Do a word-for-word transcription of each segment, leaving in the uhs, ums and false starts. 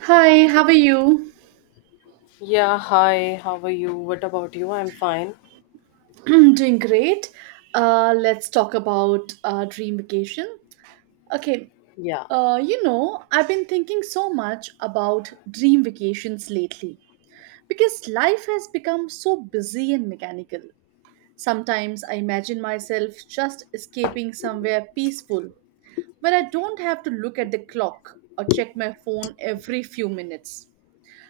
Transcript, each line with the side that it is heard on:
right: Hi, how are you?
left: Yeah, hi, how are you? What about you? I'm fine.
right: Doing great. Uh, let's talk about uh, dream vacation. Okay,
left: Yeah.
right: uh, you know, I've been thinking so much about dream vacations lately because life has become so busy and mechanical. Sometimes I imagine myself just escaping somewhere peaceful where I don't have to look at the clock or check my phone every few minutes.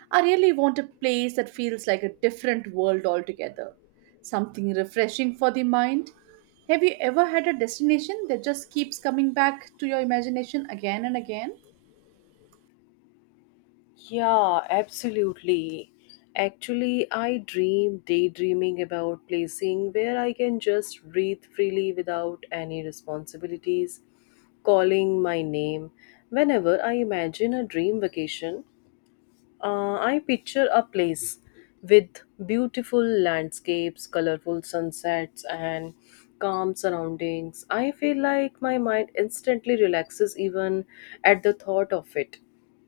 right: I really want a place that feels like a different world altogether, something refreshing for the mind. Have you ever had a destination that just keeps coming back to your imagination again and again?
left: Yeah, absolutely. Actually, I dream daydreaming about placing where I can just breathe freely without any responsibilities, calling my name. Whenever I imagine a dream vacation, Uh, I picture a place with beautiful landscapes, colorful sunsets, and calm surroundings. I feel like my mind instantly relaxes even at the thought of it.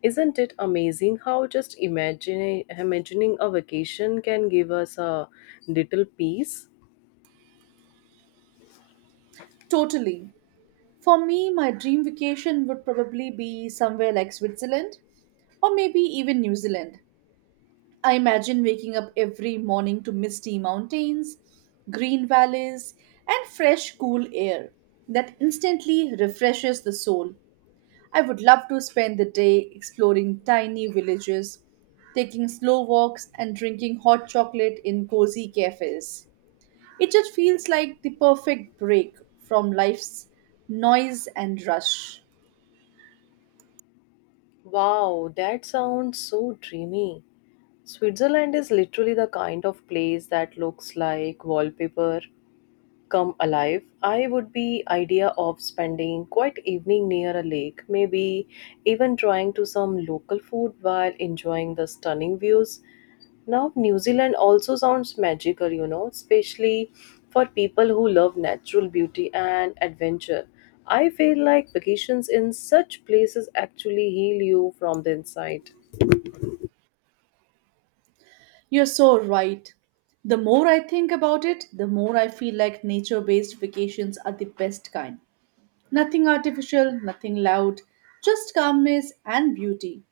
left: Isn't it amazing how just imagining, imagining a vacation can give us a little peace?
right: Totally. For me, my dream vacation would probably be somewhere like Switzerland or maybe even New Zealand. I imagine waking up every morning to misty mountains, green valleys, and fresh, cool air that instantly refreshes the soul. I would love to spend the day exploring tiny villages, taking slow walks, and drinking hot chocolate in cozy cafes. It just feels like the perfect break from life's noise and rush.
left: Wow, that sounds so dreamy. Switzerland is literally the kind of place that looks like wallpaper come alive. I would be idea of spending quite evening near a lake, maybe even trying to some local food while enjoying the stunning views. Now New Zealand also sounds magical, you know, especially for people who love natural beauty and adventure. I feel like vacations in such places actually heal you from the inside.
right: You're so right. The more I think about it, the more I feel like nature based vacations are the best kind. Nothing artificial, nothing loud, just calmness and beauty.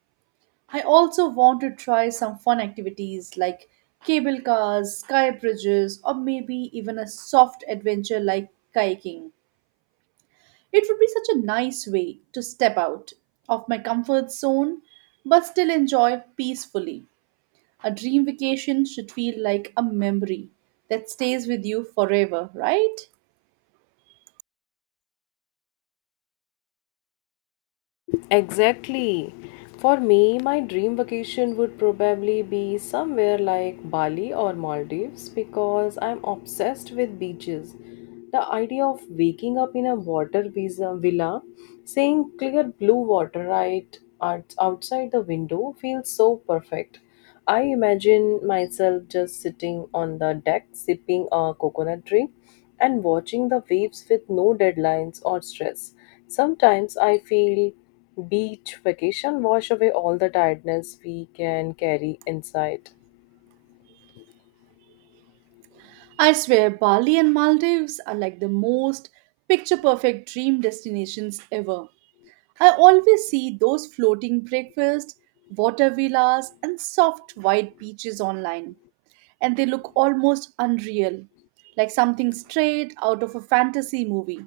right: I also want to try some fun activities like cable cars, sky bridges, or maybe even a soft adventure like kayaking. It would be such a nice way to step out of my comfort zone but still enjoy peacefully. A dream vacation should feel like a memory that stays with you forever, right?
left: Exactly. For me, my dream vacation would probably be somewhere like Bali or Maldives because I'm obsessed with beaches. The idea of waking up in a water visa villa, seeing clear blue water right out- outside the window feels so perfect. I imagine myself just sitting on the deck sipping a coconut drink and watching the waves with no deadlines or stress. Sometimes I feel beach vacation wash away all the tiredness we can carry inside.
right: I swear, Bali and Maldives are like the most picture perfect dream destinations ever. I always see those floating breakfast, water villas, and soft white beaches online, and they look almost unreal, like something straight out of a fantasy movie.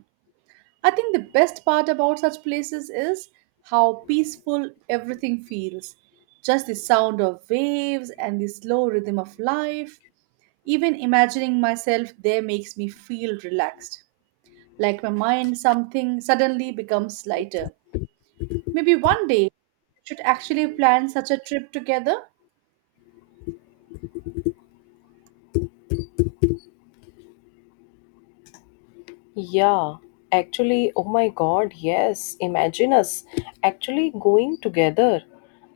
right: I think the best part about such places is how peaceful everything feels. Just the sound of waves and the slow rhythm of life. Even imagining myself there makes me feel relaxed, like my mind something suddenly becomes lighter. Maybe one day we should actually plan such a trip together.
left: Yeah, actually, oh my god, yes. Imagine us actually going together.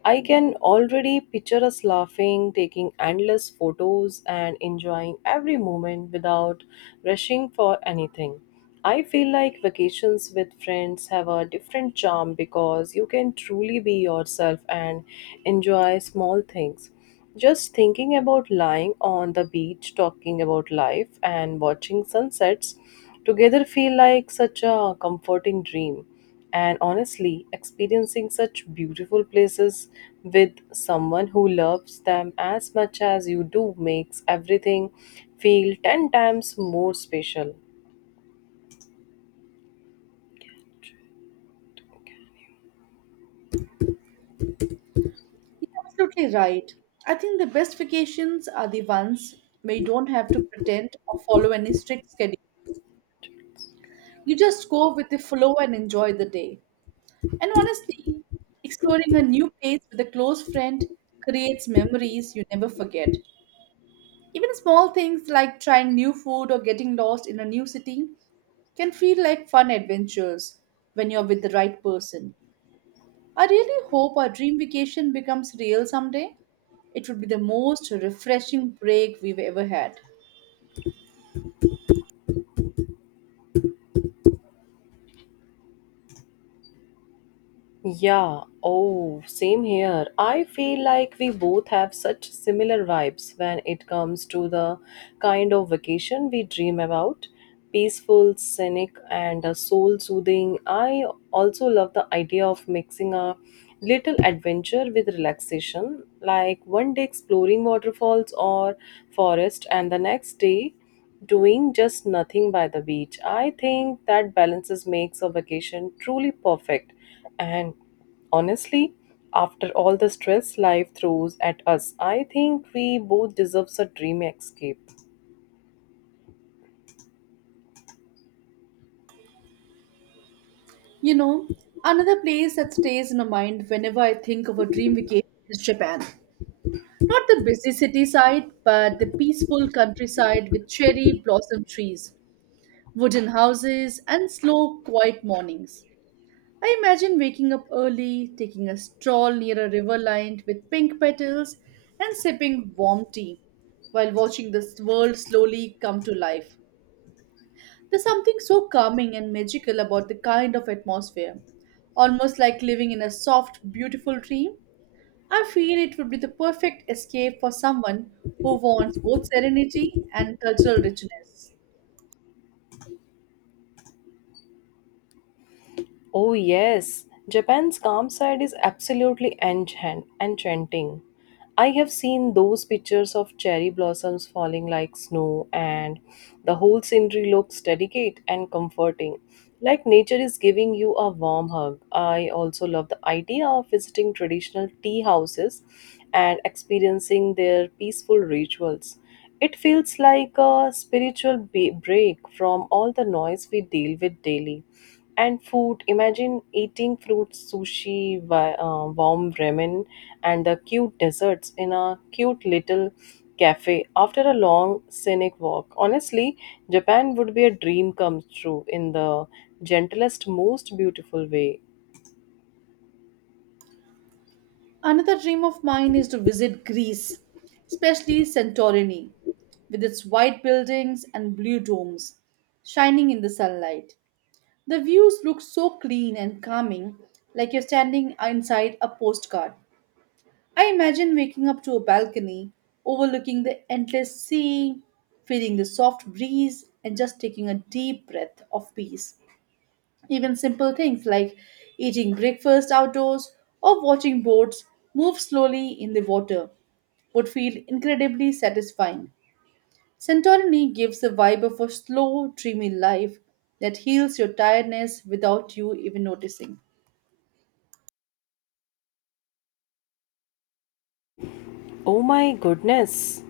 left: I can already picture us laughing, taking endless photos, and enjoying every moment without rushing for anything. I feel like vacations with friends have a different charm because you can truly be yourself and enjoy small things. Just thinking about lying on the beach, talking about life, and watching sunsets together feel like such a comforting dream. And honestly, experiencing such beautiful places with someone who loves them as much as you do makes everything feel ten times more special.
right: You're absolutely right. I think the best vacations are the ones where you don't have to pretend or follow any strict schedule. You just go with the flow and enjoy the day. And honestly, exploring a new place with a close friend creates memories you never forget. Even small things like trying new food or getting lost in a new city can feel like fun adventures when you're with the right person. I really hope our dream vacation becomes real someday. It would be the most refreshing break we've ever had.
left: Yeah, oh, same here. I feel like we both have such similar vibes when it comes to the kind of vacation we dream about. Peaceful, scenic, and soul soothing. I also love the idea of mixing a little adventure with relaxation, like one day exploring waterfalls or forest, and the next day doing just nothing by the beach. I think that balances makes a vacation truly perfect and, honestly, after all the stress life throws at us, I think we both deserve a dream escape.
right: You know, another place that stays in my mind whenever I think of a dream vacation is Japan. Not the busy city side, but the peaceful countryside with cherry blossom trees, wooden houses, and slow, quiet mornings. I imagine waking up early, taking a stroll near a river lined with pink petals, and sipping warm tea while watching this world slowly come to life. There's something so calming and magical about the kind of atmosphere, almost like living in a soft, beautiful dream. I feel it would be the perfect escape for someone who wants both serenity and cultural richness.
left: Oh, yes. Japan's calm side is absolutely enchant- enchanting. I have seen those pictures of cherry blossoms falling like snow, and the whole scenery looks delicate and comforting, like nature is giving you a warm hug. I also love the idea of visiting traditional tea houses and experiencing their peaceful rituals. It feels like a spiritual ba- break from all the noise we deal with daily. And food, imagine eating fruit sushi, wa- uh, warm ramen, and the cute desserts in a cute little cafe after a long scenic walk. Honestly, Japan would be a dream come true in the gentlest, most beautiful way.
right: Another dream of mine is to visit Greece, especially Santorini, with its white buildings and blue domes shining in the sunlight. The views look so clean and calming, like you're standing inside a postcard. I imagine waking up to a balcony overlooking the endless sea, feeling the soft breeze, and just taking a deep breath of peace. Even simple things like eating breakfast outdoors or watching boats move slowly in the water would feel incredibly satisfying. Santorini gives the vibe of a slow, dreamy life that heals your tiredness without you even noticing.
left: Oh my goodness!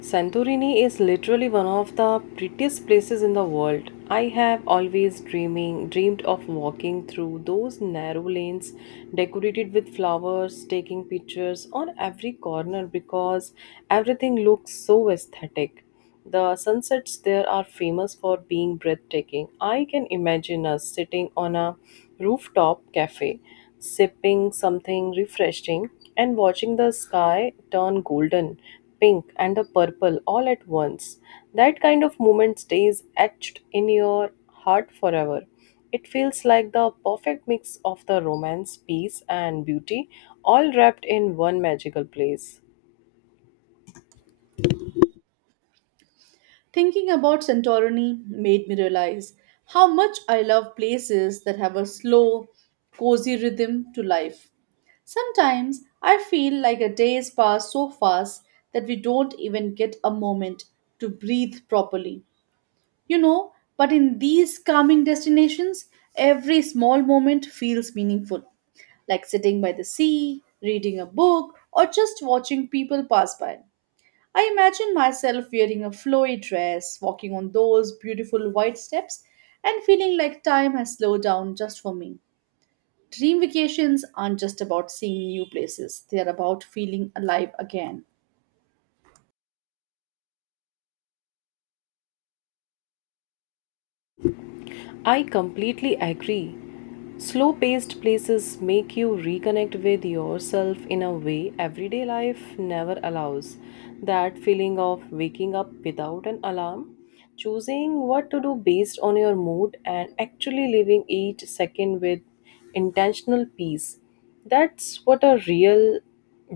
left: Santorini is literally one of the prettiest places in the world. I have always dreaming dreamed of walking through those narrow lanes decorated with flowers, taking pictures on every corner because everything looks so aesthetic. The sunsets there are famous for being breathtaking. I can imagine us sitting on a rooftop cafe, sipping something refreshing, and watching the sky turn golden, pink, and the purple all at once. That kind of moment stays etched in your heart forever. It feels like the perfect mix of the romance, peace, and beauty, all wrapped in one magical place.
right: Thinking about Santorini made me realize how much I love places that have a slow, cozy rhythm to life. Sometimes I feel like a days pass so fast that we don't even get a moment to breathe properly. You know, but in these calming destinations, every small moment feels meaningful, like sitting by the sea, reading a book, or just watching people pass by. I imagine myself wearing a flowy dress, walking on those beautiful white steps, and feeling like time has slowed down just for me. Dream vacations aren't just about seeing new places, they are about feeling alive again.
left: I completely agree. Slow paced places make you reconnect with yourself in a way everyday life never allows. That feeling of waking up without an alarm, choosing what to do based on your mood, and actually living each second with intentional peace. That's what a real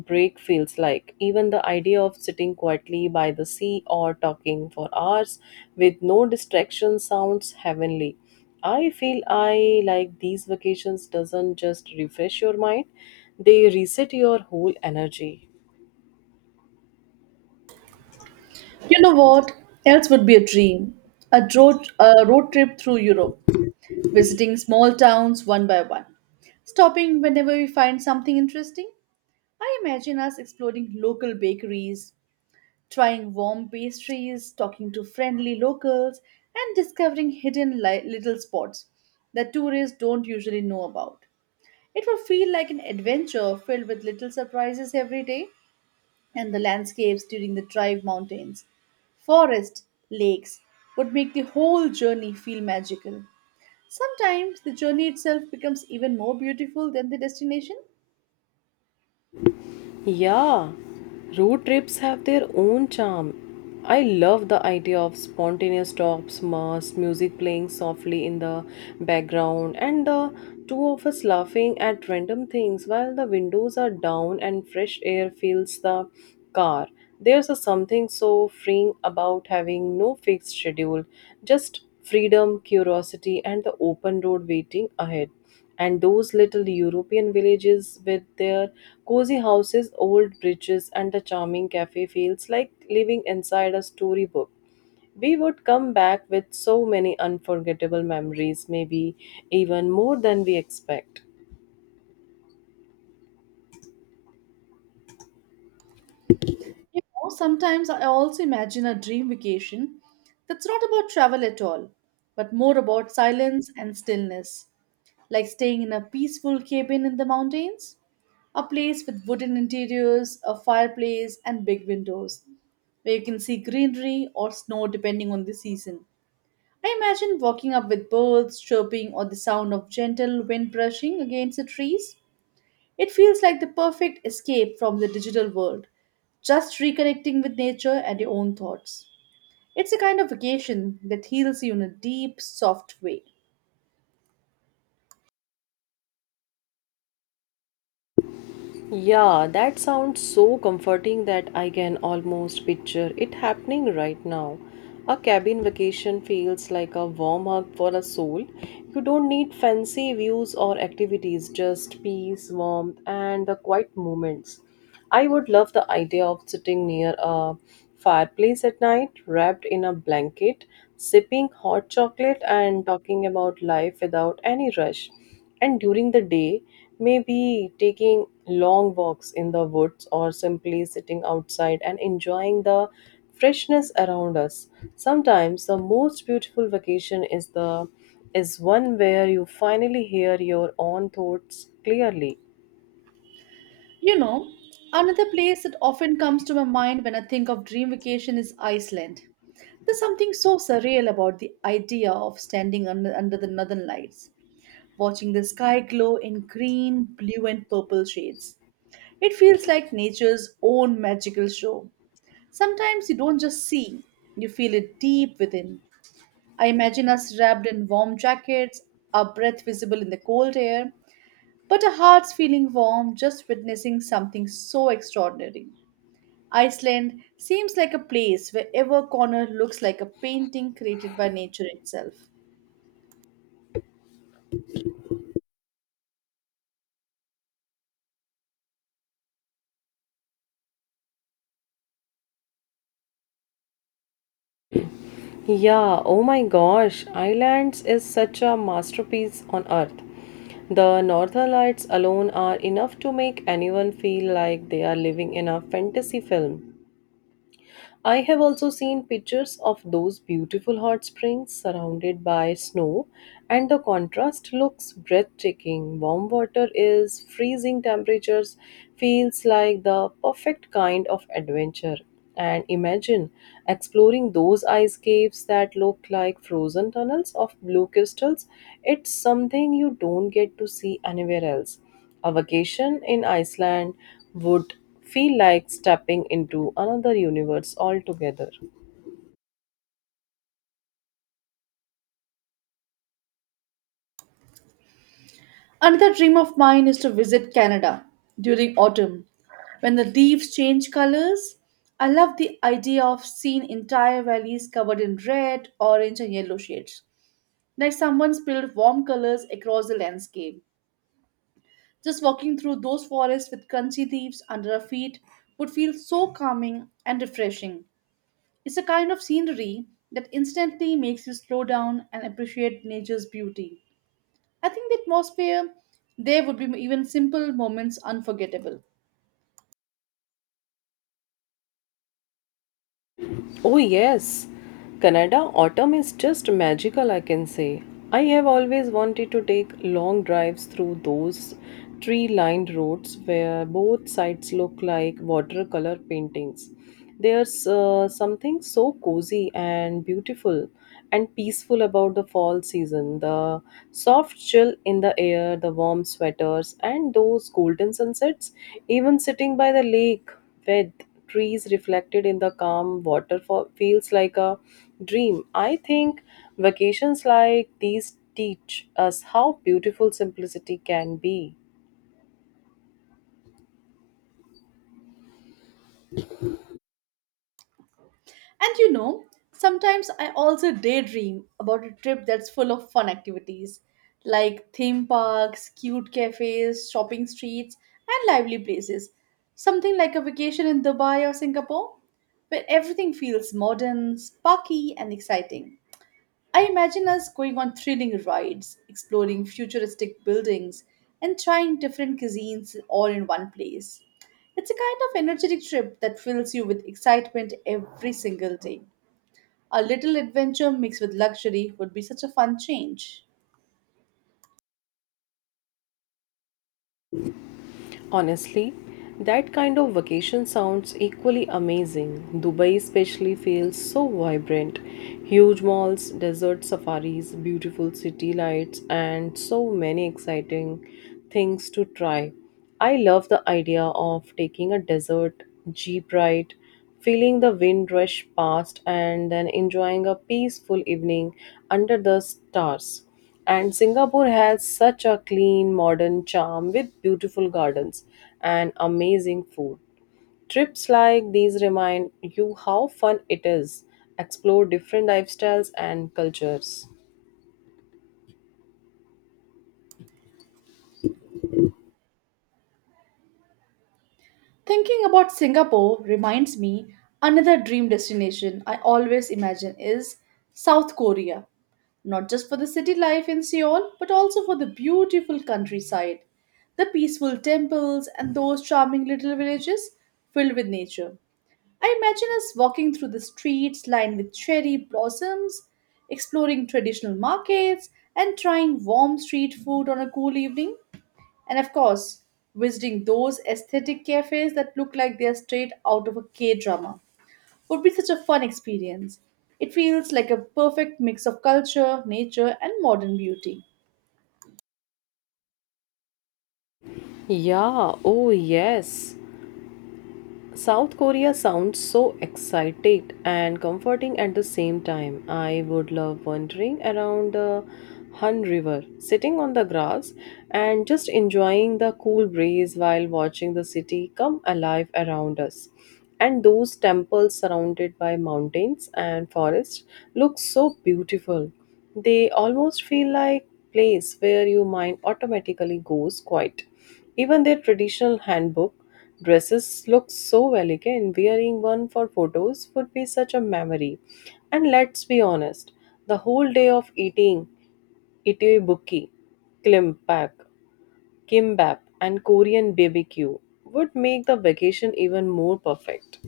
left: break feels like. Even the idea of sitting quietly by the sea or talking for hours with no distraction sounds heavenly. I feel I like these vacations doesn't just refresh your mind, they reset your whole energy.
right: You know what else would be a dream? A road, a road trip through Europe, visiting small towns one by one, stopping whenever we find something interesting. I imagine us exploring local bakeries, trying warm pastries, talking to friendly locals, and discovering hidden li- little spots that tourists don't usually know about. It will feel like an adventure filled with little surprises every day, and the landscapes during the drive mountains, forests, lakes would make the whole journey feel magical. Sometimes the journey itself becomes even more beautiful than the destination.
left: Yeah, road trips have their own charm. I love the idea of spontaneous stops, mass music playing softly in the background, and the two of us laughing at random things while the windows are down and fresh air fills the car. There's a something so freeing about having no fixed schedule, just freedom, curiosity, and the open road waiting ahead, and those little European villages with their cozy houses, old bridges, and a charming cafe feels like living inside a storybook. We would come back with so many unforgettable memories, maybe even more than we expect.
right: You know, sometimes I also imagine a dream vacation that's not about travel at all, but more about silence and stillness. Like staying in a peaceful cabin in the mountains, a place with wooden interiors, a fireplace, and big windows, where you can see greenery or snow depending on the season. I imagine walking up with birds chirping or the sound of gentle wind brushing against the trees. It feels like the perfect escape from the digital world, just reconnecting with nature and your own thoughts. It's a kind of vacation that heals you in a deep, soft way.
left: Yeah, that sounds so comforting that I can almost picture it happening right now. A cabin vacation feels like a warm hug for a soul. You don't need fancy views or activities, just peace, warmth, and the quiet moments. I would love the idea of sitting near a fireplace at night, wrapped in a blanket, sipping hot chocolate, and talking about life without any rush, and during the day maybe taking long walks in the woods or simply sitting outside and enjoying the freshness around us. Sometimes the most beautiful vacation is the is one where you finally hear your own thoughts clearly.
right: You know, another place that often comes to my mind when I think of dream vacation is Iceland. There's something so surreal about the idea of standing under, under the northern lights, watching the sky glow in green, blue, and purple shades. It feels like nature's own magical show. Sometimes you don't just see, you feel it deep within. I imagine us wrapped in warm jackets, our breath visible in the cold air, but our hearts feeling warm just witnessing something so extraordinary. Iceland seems like a place where every corner looks like a painting created by nature itself.
left: Yeah, oh my gosh, Islands is such a masterpiece on earth. The northern lights alone are enough to make anyone feel like they are living in a fantasy film. I have also seen pictures of those beautiful hot springs surrounded by snow, and the contrast looks breathtaking. Warm water is freezing temperatures, feels like the perfect kind of adventure. And imagine exploring those ice caves that look like frozen tunnels of blue crystals. It's something you don't get to see anywhere else. A vacation in Iceland would feel like stepping into another universe altogether.
right: Another dream of mine is to visit Canada during autumn. When the leaves change colors, I love the idea of seeing entire valleys covered in red, orange, and yellow shades, like someone spilled warm colors across the landscape. Just walking through those forests with crunchy leaves under our feet would feel so calming and refreshing. It's a kind of scenery that instantly makes you slow down and appreciate nature's beauty. I think the atmosphere there would be even simple moments unforgettable.
left: Oh, yes, Canada autumn is just magical, I can say. I have always wanted to take long drives through those tree lined roads where both sides look like watercolor paintings. There's uh, something so cozy and beautiful and peaceful about the fall season. The soft chill in the air, the warm sweaters, and those golden sunsets, even sitting by the lake with trees reflected in the calm waterfall feels like a dream. I think vacations like these teach us how beautiful simplicity can be.
right: And you know, sometimes I also daydream about a trip that's full of fun activities like theme parks, cute cafes, shopping streets, and lively places. Something like a vacation in Dubai or Singapore, where everything feels modern, sparky, and exciting. I imagine us going on thrilling rides, exploring futuristic buildings, and trying different cuisines all in one place. It's a kind of energetic trip that fills you with excitement every single day. A little adventure mixed with luxury would be such a fun change.
left: Honestly, that kind of vacation sounds equally amazing. Dubai especially feels so vibrant. Huge malls, desert safaris, beautiful city lights, and so many exciting things to try. I love the idea of taking a desert jeep ride, feeling the wind rush past, and then enjoying a peaceful evening under the stars. And Singapore has such a clean, modern charm with beautiful gardens and amazing food. Trips like these remind you how fun it is. Explore different lifestyles and cultures.
right: Thinking about Singapore reminds me another dream destination I always imagine is South Korea. Not just for the city life in Seoul, but also for the beautiful countryside, the peaceful temples, and those charming little villages filled with nature. I imagine us walking through the streets lined with cherry blossoms, exploring traditional markets, and trying warm street food on a cool evening and of course, visiting those aesthetic cafes that look like they're straight out of a K drama would be such a fun experience. It feels like a perfect mix of culture, nature, and modern beauty.
left: Yeah, oh yes. South Korea sounds so excited and comforting at the same time. I would love wandering around the Han River, sitting on the grass and just enjoying the cool breeze while watching the city come alive around us. And those temples surrounded by mountains and forests look so beautiful. They almost feel like place where your mind automatically goes quiet. Even their traditional handbook dresses look so elegant. Wearing one for photos would be such a memory. And let's be honest, the whole day of eating itibuki, klimpak, kimbap, and Korean B B Q would make the vacation even more perfect.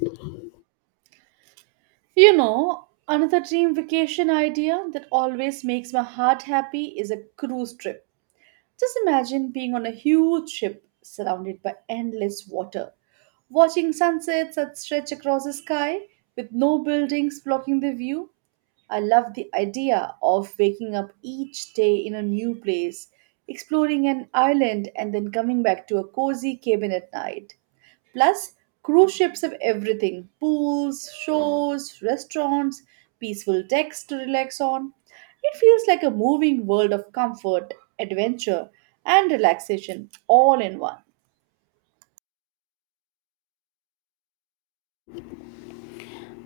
right: You know, another dream vacation idea that always makes my heart happy is a cruise trip. Just imagine being on a huge ship surrounded by endless water, watching sunsets that stretch across the sky with no buildings blocking the view. I love the idea of waking up each day in a new place, exploring an island, and then coming back to a cozy cabin at night. Plus, cruise ships have everything pools, shores, restaurants, peaceful decks to relax on. It feels like a moving world of comfort, adventure, and relaxation all in one.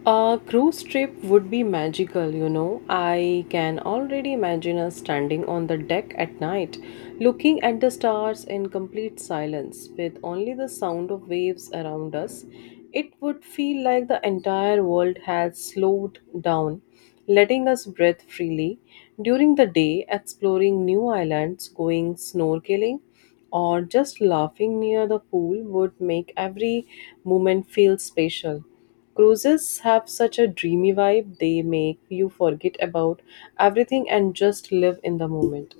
left: A cruise trip would be magical, you know. I can already imagine us standing on the deck at night, looking at the stars in complete silence, with only the sound of waves around us. It would feel like the entire world had slowed down, letting us breathe freely. During the day, exploring new islands, going snorkeling, or just laughing near the pool would make every moment feel special. Cruises have such a dreamy vibe, they make you forget about everything and just live in the moment.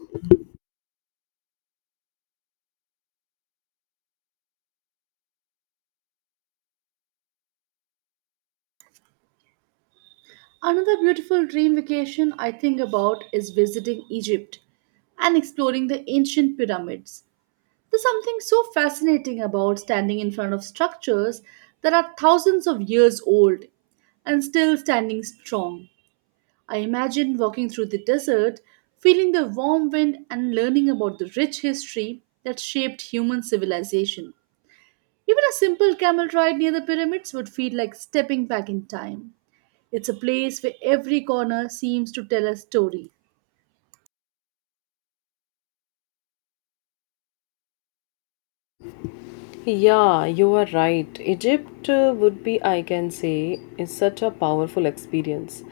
right: Another beautiful dream vacation I think about is visiting Egypt and exploring the ancient pyramids. There's something so fascinating about standing in front of structures that are thousands of years old and still standing strong. I imagine walking through the desert, feeling the warm wind, and learning about the rich history that shaped human civilization. Even a simple camel ride near the pyramids would feel like stepping back in time. It's a place where every corner seems to tell a story.
left: Yeah, you are right. Egypt uh, would be, I can say, is such a powerful experience.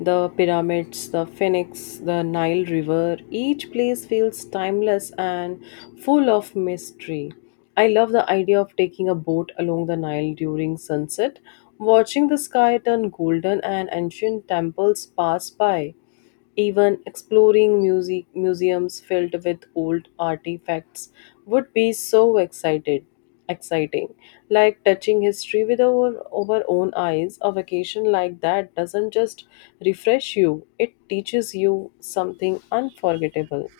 left: The pyramids, the Phoenix, the Nile River, each place feels timeless and full of mystery. I love the idea of taking a boat along the Nile during sunset, watching the sky turn golden and ancient temples pass by. Even exploring music museums filled with old artifacts would be so excited exciting, like touching history with our, our own eyes. A vacation like that doesn't just refresh you, it teaches you something unforgettable.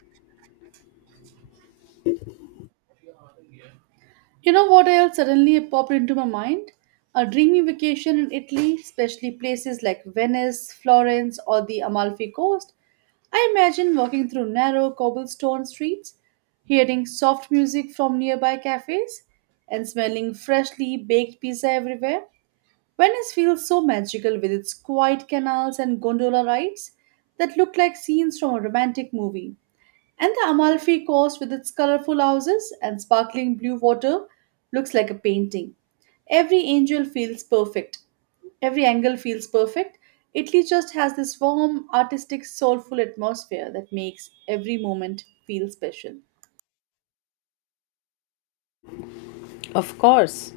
right: You know what else suddenly popped into my mind? A dreamy vacation in Italy, especially places like Venice, Florence, or the Amalfi Coast. I imagine walking through narrow cobblestone streets, hearing soft music from nearby cafes, and smelling freshly baked pizza everywhere. Venice feels so magical with its quiet canals and gondola rides that look like scenes from a romantic movie. And the Amalfi Coast, with its colorful houses and sparkling blue water, looks like a painting. Every angel feels perfect. Every angle feels perfect. Italy just has this warm, artistic, soulful atmosphere that makes every moment feel special.
left: Of course.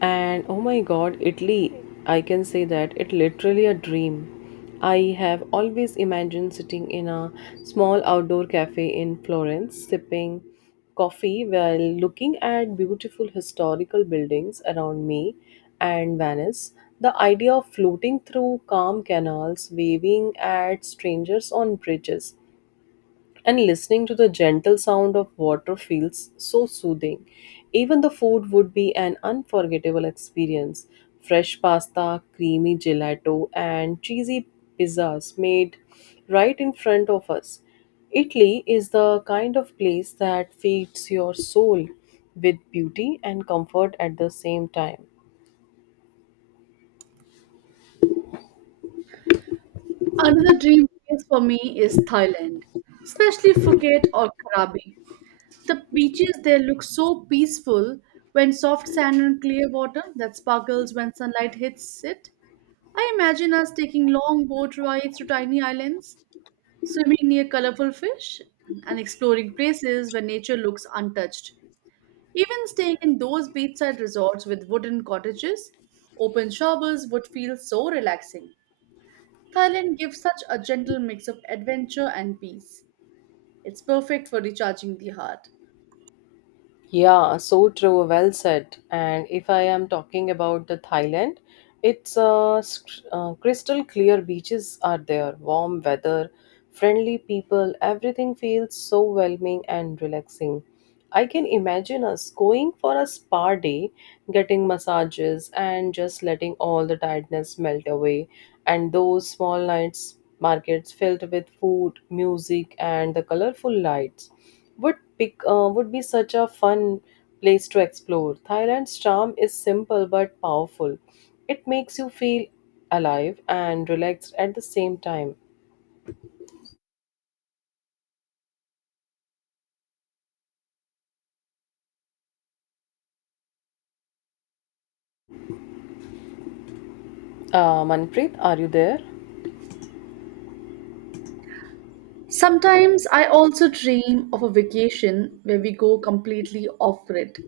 left: And oh my god, Italy, I can say that it literally a dream. I have always imagined sitting in a small outdoor cafe in Florence, sipping coffee while looking at beautiful historical buildings around me, and Venice. The idea of floating through calm canals, waving at strangers on bridges, and listening to the gentle sound of water feels so soothing. Even the food would be an unforgettable experience. Fresh pasta, creamy gelato, and cheesy pizzas made right in front of us. Italy is the kind of place that feeds your soul with beauty and comfort at the same time.
right: Another dream place for me is Thailand, especially Phuket or Krabi. The beaches there look so peaceful when soft sand and clear water that sparkles when sunlight hits it. I imagine us taking long boat rides to tiny islands, swimming near colorful fish, and exploring places where nature looks untouched. Even staying in those beachside resorts with wooden cottages, open showers would feel so relaxing. Thailand gives such a gentle mix of adventure and peace. It's perfect for recharging the heart.
left: Yeah, so true. Well said. And if I am talking about the Thailand, it's uh, st- uh, crystal clear beaches are there, warm weather, friendly people. Everything feels so welcoming and relaxing. I can imagine us going for a spa day, getting massages, and just letting all the tiredness melt away. And those small nights markets filled with food, music, and the colorful lights would pick uh, would be such a fun place to explore. Thailand's charm is simple but powerful. It makes you feel alive and relaxed at the same time. Uh, Manpreet, are you there?
right: Sometimes I also dream of a vacation where we go completely off grid,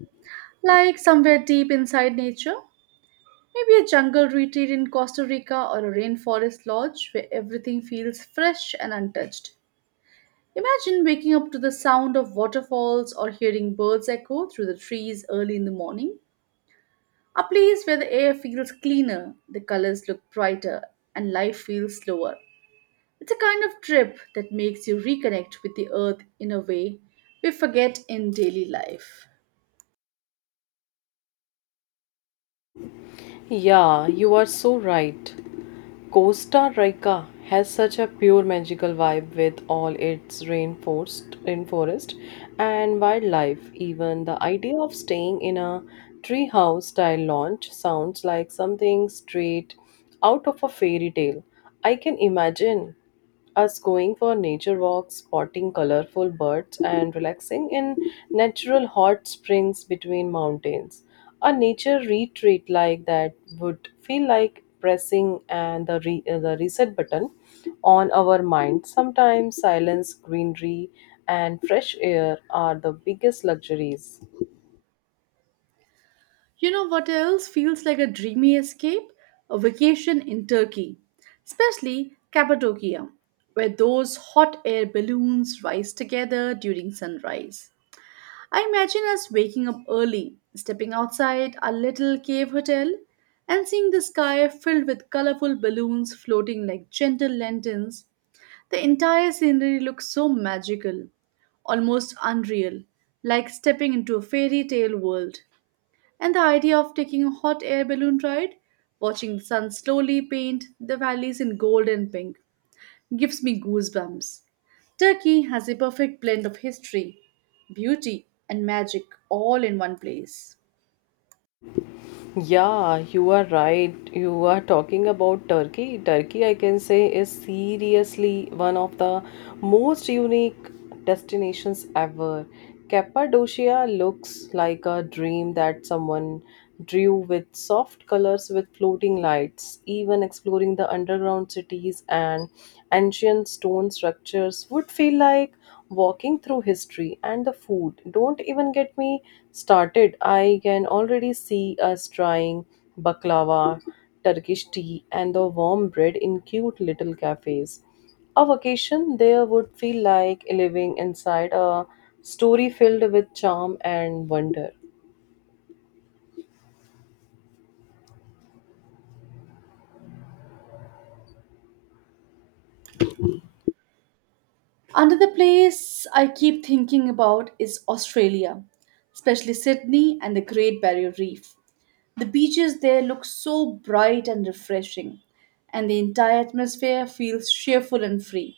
right: like somewhere deep inside nature. Maybe a jungle retreat in Costa Rica or a rainforest lodge where everything feels fresh and untouched. Imagine waking up to the sound of waterfalls or hearing birds echo through the trees early in the morning. A place where the air feels cleaner, the colors look brighter, and life feels slower. It's a kind of trip that makes you reconnect with the earth in a way we forget in daily life.
left: Yeah, you are so right. Costa Rica has such a pure magical vibe with all its rainforest, rainforest and wildlife. Even the idea of staying in a treehouse style lodge sounds like something straight out of a fairy tale. I can imagine us going for nature walks, spotting colorful birds, and relaxing in natural hot springs between mountains. A nature retreat like that would feel like pressing and the, re- uh, the reset button on our mind. Sometimes silence, greenery, and fresh air are the biggest luxuries.
right: You know what else feels like a dreamy escape? A vacation in Turkey, especially Cappadocia, where those hot air balloons rise together during sunrise. I imagine us waking up early, stepping outside our little cave hotel, and seeing the sky filled with colorful balloons floating like gentle lanterns. The entire scenery looks so magical, almost unreal, like stepping into a fairy tale world. And the idea of taking a hot air balloon ride, watching the sun slowly paint the valleys in gold and pink, gives me goosebumps. Turkey has a perfect blend of history, beauty, and magic all in one place.
left: Yeah, you are right. You are talking about Turkey. Turkey, I can say, is seriously one of the most unique destinations ever. Cappadocia looks like a dream that someone drew with soft colors with floating lights. Even exploring the underground cities and ancient stone structures would feel like walking through history and the food. Don't even get me started. I can already see us trying baklava, Turkish tea, and the warm bread in cute little cafes. A vacation there would feel like living inside a story filled with charm and wonder.
right: Another place I keep thinking about is Australia, especially Sydney and the Great Barrier Reef. The beaches there look so bright and refreshing, and the entire atmosphere feels cheerful and free.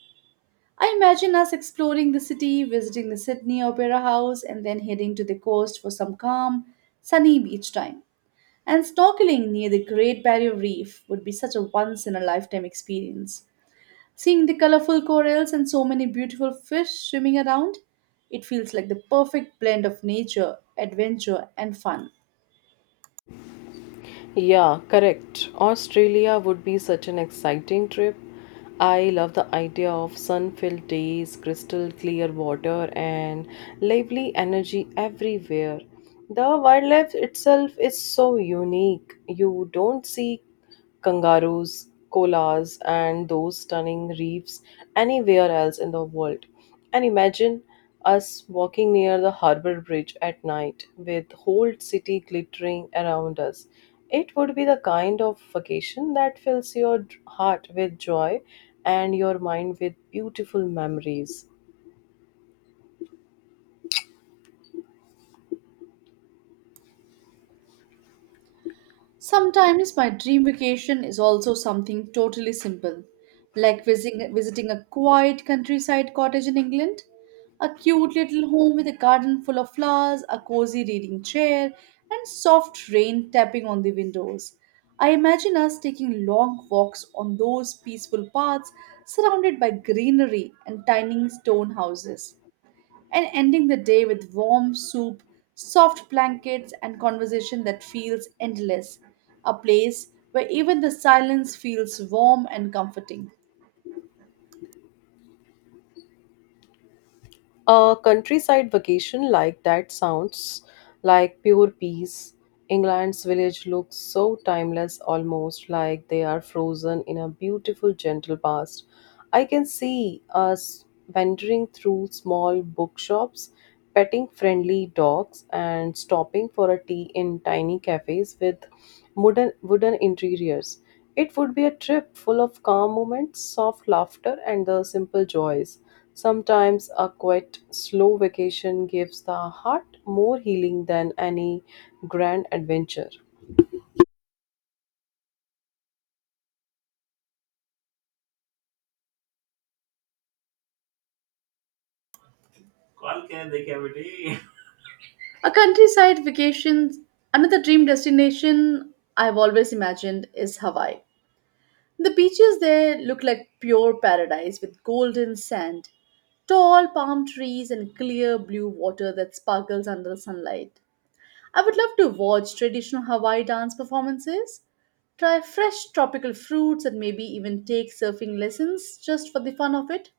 right: I imagine us exploring the city, visiting the Sydney Opera House, and then heading to the coast for some calm, sunny beach time. And snorkeling near the Great Barrier Reef would be such a once in a lifetime experience. Seeing the colorful corals and so many beautiful fish swimming around, it feels like the perfect blend of nature, adventure, and fun.
left: Yeah, correct. Australia would be such an exciting trip. I love the idea of sun filled days, crystal clear water, and lively energy everywhere. The wildlife itself is so unique. You don't see kangaroos, koalas, and those stunning reefs anywhere else in the world. And imagine us walking near the harbor bridge at night with whole city glittering around us. It would be the kind of vacation that fills your d- heart with joy and your mind with beautiful memories.
right: Sometimes my dream vacation is also something totally simple, like visiting, visiting a quiet countryside cottage in England, a cute little home with a garden full of flowers, a cozy reading chair, and soft rain tapping on the windows. I imagine us taking long walks on those peaceful paths surrounded by greenery and tiny stone houses and ending the day with warm soup, soft blankets, and conversation that feels endless. A place where even the silence feels warm and comforting.
left: A countryside vacation like that sounds like pure peace. England's village looks so timeless, almost like they are frozen in a beautiful, gentle past. I can see us wandering through small bookshops, petting friendly dogs, and stopping for a tea in tiny cafes with wooden, wooden interiors. It would be a trip full of calm moments, soft laughter, and the simple joys. Sometimes a quiet, slow vacation gives the heart more healing than any grand adventure.
right: Call क्या है, देखे बेटी। A countryside vacation, another dream destination I've always imagined is Hawaii. The beaches there look like pure paradise with golden sand, tall palm trees, and clear blue water that sparkles under the sunlight. I would love to watch traditional Hawaii dance performances, try fresh tropical fruits, and maybe even take surfing lessons just for the fun of it.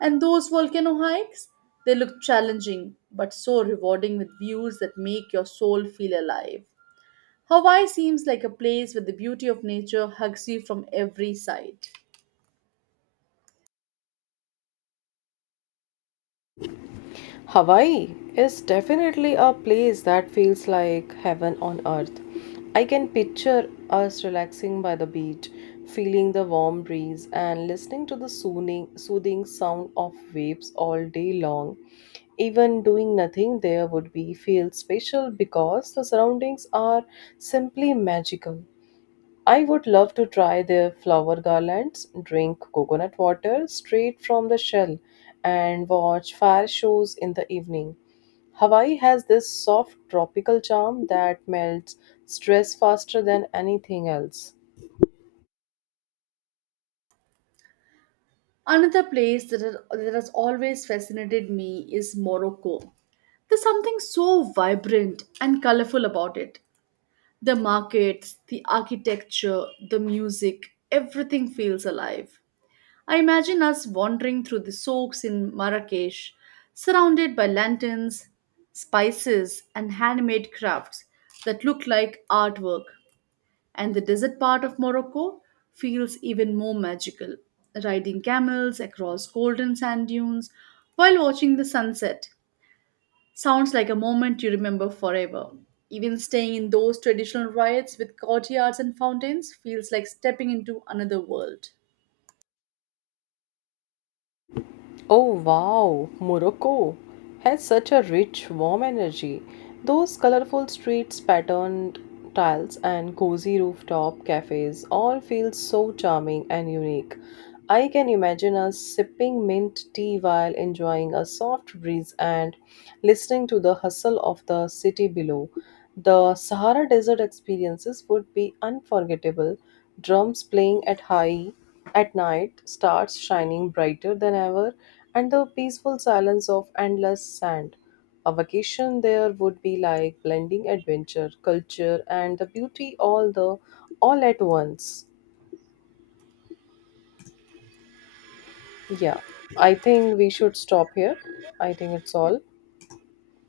right: And those volcano hikes, they look challenging but so rewarding with views that make your soul feel alive. Hawaii seems like a place where the beauty of nature hugs you from every side.
left: Hawaii is definitely a place that feels like heaven on earth. I can picture us relaxing by the beach, feeling the warm breeze, and listening to the soothing, soothing sound of waves all day long. Even doing nothing there would be feel special because the surroundings are simply magical. I would love to try their flower garlands, drink coconut water straight from the shell, and watch fire shows in the evening. Hawaii has this soft tropical charm that melts stress faster than anything else.
right: Another place that has, that has always fascinated me is Morocco. There's something so vibrant and colorful about it. The markets, the architecture, the music, everything feels alive. I imagine us wandering through the souks in Marrakesh, surrounded by lanterns, spices, and handmade crafts that look like artwork. And the desert part of Morocco feels even more magical, riding camels across golden sand dunes while watching the sunset. Sounds like a moment you remember forever. Even staying in those traditional riots with courtyards and fountains feels like stepping into another world.
left: Oh wow, Morocco has such a rich, warm energy. Those colorful streets, patterned tiles, and cozy rooftop cafes all feel so charming and unique. I can imagine us sipping mint tea while enjoying a soft breeze and listening to the hustle of the city below. The Sahara Desert experiences would be unforgettable, drums playing at high at night, starts shining brighter than ever, and the peaceful silence of endless sand. A vacation there would be like blending adventure, culture, and the beauty, all the all at once. Yeah, I think we should stop here. I think it's all.